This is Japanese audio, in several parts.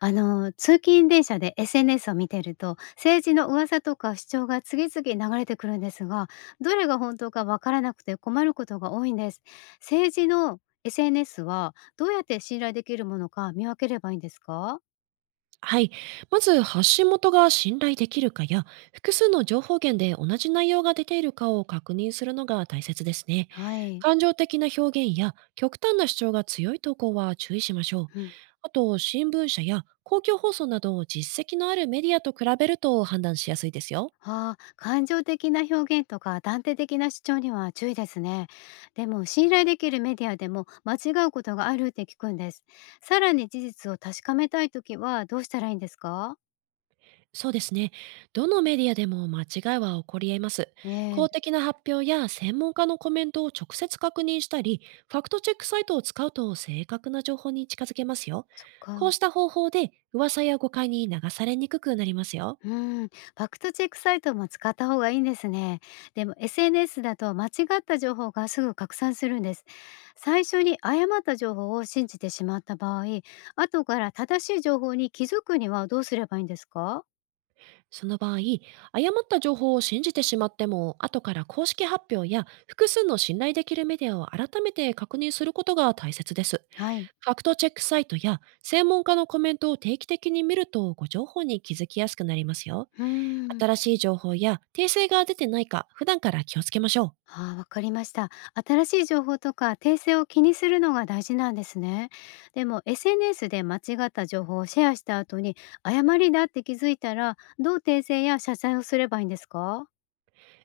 あの通勤電車で SNS を見てると政治の噂とか主張が次々流れてくるんですが、どれが本当かわからなくて困ることが多いんです。政治の SNS はどうやって信頼できるものか見分ければいいんですか？はい。まず、発信元が信頼できるかや、複数の情報源で同じ内容が出ているかを確認するのが大切ですね。はい、感情的な表現や極端な主張が強い投稿は注意しましょう。うん、あと、新聞社や公共放送など実績のあるメディアと比べると判断しやすいですよ。ああ、感情的な表現とか断定的な主張には注意ですね。でも信頼できるメディアでも間違うことがあるって聞くんです。さらに事実を確かめたいときはどうしたらいいんですか？そうですね。どのメディアでも間違いは起こり得ます。ね公え。的な発表や専門家のコメントを直接確認したり、ファクトチェックサイトを使うと正確な情報に近づけますよ。そっか。こうした方法で噂や誤解に流されにくくなりますよ。うん、ファクトチェックサイトも使った方がいいんですね。でも SNS だと間違った情報がすぐ拡散するんです。最初に誤った情報を信じてしまった場合、後から正しい情報に気づくにはどうすればいいんですか？その場合、誤った情報を信じてしまっても、後から公式発表や複数の信頼できるメディアを改めて確認することが大切です。はい。ファクトチェックサイトや専門家のコメントを定期的に見るとご情報に気づきやすくなりますよ。うー新ん。しい情報や訂正が出てないか普段から気をつけましょう。ああ、わかりました。新しい情報とか訂正を気にするのが大事なんですね。でも SNS で間違った情報をシェアした後に誤りだって気づいたら、どう訂正や謝罪をすればいいんですか？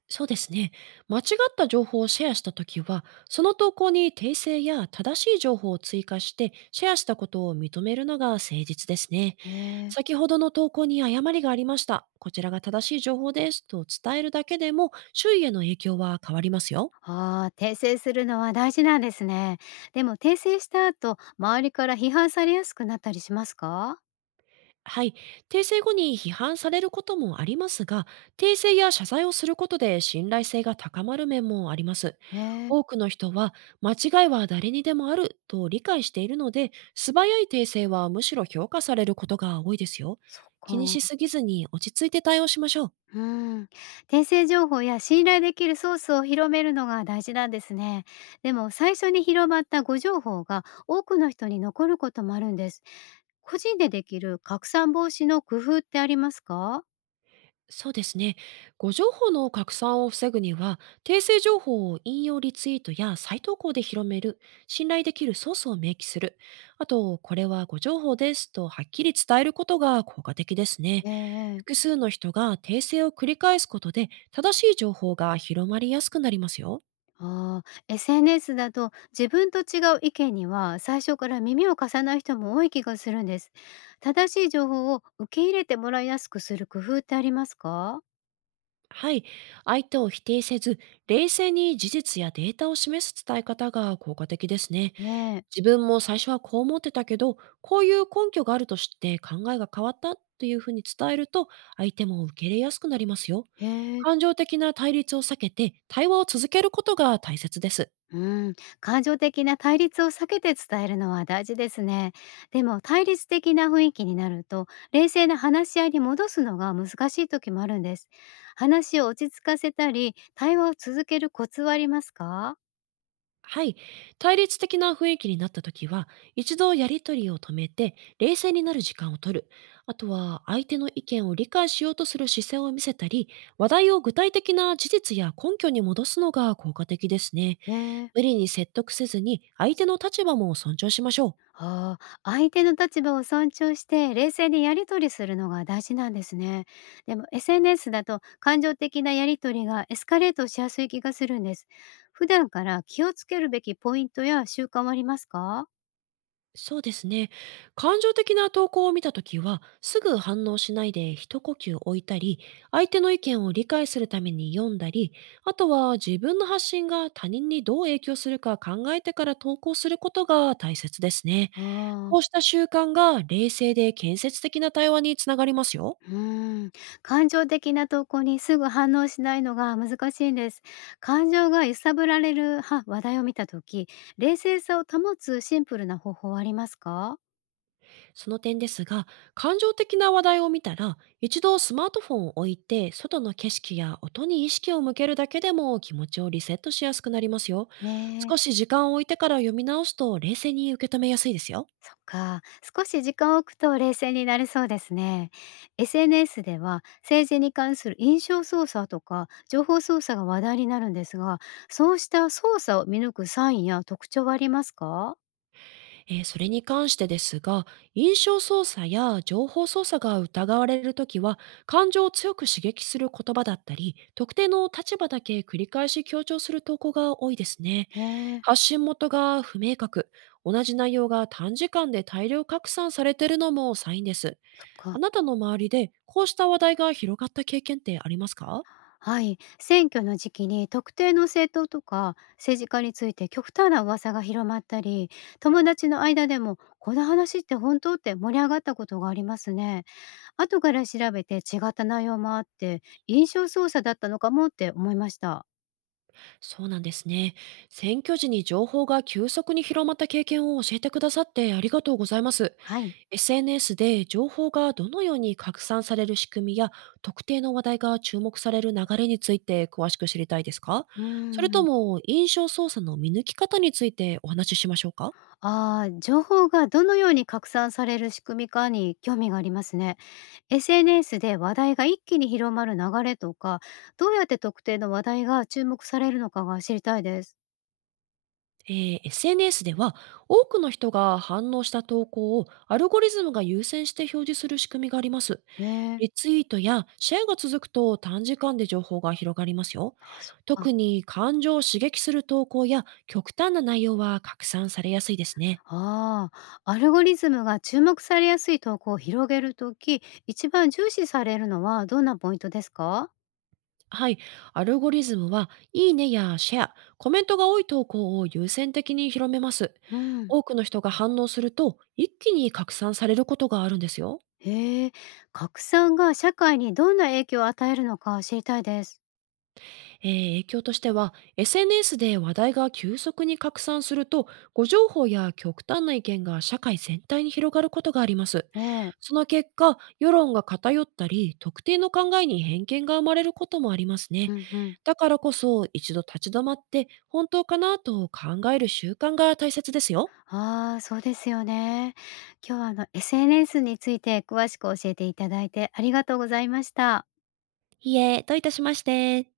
そうですね。間違った情報をシェアしたときは、その投稿に訂正や正しい情報を追加してシェアしたことを認めるのが誠実ですね。ねえ。先ほどの投稿に誤りがありました。こちらが正しい情報ですと伝えるだけでも周囲への影響は変わりますよ。ああ、訂正するのは大事なんですね。でも訂正した後、周りから批判されやすくなったりしますか？はい。訂正後に批判されることもありますが、訂正や謝罪をすることで信頼性が高まる面もあります。ええ、多くの人は、間違いは誰にでもあると理解しているので、素早い訂正はむしろ評価されることが多いですよ。そっ気にしか。すぎずに落ち着いて対応しましょう。うん。訂正情報や信頼できるソースを広めるのが大事なんですね。でも最初に広まった誤情報が多くの人に残ることもあるんです。個人でできる拡散防止の工夫ってありますか？そうですね。誤情報の拡散を防ぐには、訂正情報を引用リツイートや再投稿で広める、信頼できるソースを明記する、あと、これは誤情報ですとはっきり伝えることが効果的ですね。え複え。数の人が訂正を繰り返すことで、正しい情報が広まりやすくなりますよ。ああ、SNS だと自分と違う意見には最初から耳を貸さない人も多い気がするんです。正しい情報を受け入れてもらいやすくする工夫ってありますか？はい。相手を否定せず、冷静に事実やデータを示す伝え方が効果的ですね。ねえ。自分も最初はこう思ってたけど、こういう根拠があると知って考えが変わったというふうに伝えると、相手も受け入れやすくなりますよ。へ感え。情的な対立を避けて、対話を続けることが大切です。うん。感情的な対立を避けて伝えるのは大事ですね。でも対立的な雰囲気になると冷静な話し合いに戻すのが難しい時もあるんです。話を落ち着かせたり対話を続けるコツはありますか？はい。対立的な雰囲気になった時は、一度やりとりを止めて、冷静になる時間を取る。あとは、相手の意見を理解しようとする姿勢を見せたり、話題を具体的な事実や根拠に戻すのが効果的ですね。ねえ。無理に説得せずに、相手の立場も尊重しましょう。ああ、相手の立場を尊重して冷静にやり取りするのが大事なんですね。でも SNS だと感情的なやり取りがエスカレートしやすい気がするんです。普段から気をつけるべきポイントや習慣はありますか？そうですね。感情的な投稿を見たときは、すぐ反応しないで一呼吸置いたり、相手の意見を理解するために読んだり、あとは自分の発信が他人にどう影響するか考えてから投稿することが大切ですね。ああ、こうした習慣が冷静で建設的な対話につながりますよ。うーん。感情的な投稿にすぐ反応しないのが難しいんです。感情が揺さぶられるは話題を見たとき、冷静さを保つシンプルな方法はありますか？その点ですが、感情的な話題を見たら、一度スマートフォンを置いて、外の景色や音に意識を向けるだけでも気持ちをリセットしやすくなりますよ。ね少え。し時間を置いてから読み直すと冷静に受け止めやすいですよ。そっか、少し時間を置くと冷静になれそうですね。SNS では政治に関する印象操作とか情報操作が話題になるんですが、そうした操作を見抜くサインや特徴はありますか？それに関してですが、印象操作や情報操作が疑われるときは、感情を強く刺激する言葉だったり、特定の立場だけ繰り返し強調する投稿が多いですね。へえ、発信元が不明確、同じ内容が短時間で大量拡散されているのもサインです。そっあか。なたの周りでこうした話題が広がった経験ってありますか？はい、選挙の時期に特定の政党とか政治家について極端な噂が広まったり、友達の間でもこの話って本当って盛り上がったことがありますね。後から調べて違った内容もあって、印象操作だったのかもって思いました。そうなんですね。選挙時に情報が急速に広まった経験を教えてくださってありがとうございます。はい。SNS で情報がどのように拡散される仕組みや特定の話題が注目される流れについて詳しく知りたいですか？うーそれとん。も印象操作の見抜き方についてお話ししましょうか？ああ、情報がどのように拡散される仕組みかに興味がありますね。SNS で話題が一気に広まる流れとか、どうやって特定の話題が注目されるのかが知りたいです。SNS では多くの人が反応した投稿をアルゴリズムが優先して表示する仕組みがあります。ねえ。リツイートやシェアが続くと短時間で情報が広がりますよ。あ、そっか。特に感情を刺激する投稿や極端な内容は拡散されやすいですね。ああ、アルゴリズムが注目されやすい投稿を広げるとき、一番重視されるのはどんなポイントですか？はい。アルゴリズムは、いいねやシェア、コメントが多い投稿を優先的に広めます。うん。多くの人が反応すると、一気に拡散されることがあるんですよ。へえ、拡散が社会にどんな影響を与えるのか知りたいです。影響としては、 SNS で話題が急速に拡散すると、誤情報や極端な意見が社会全体に広がることがあります。ええ、その結果、世論が偏ったり、特定の考えに偏見が生まれることもありますね。うんうん。だからこそ、一度立ち止まって本当かなと考える習慣が大切ですよ。ああ、そうですよね。今日はSNS について詳しく教えていただいてありがとうございました。いいえ、どういたしまして。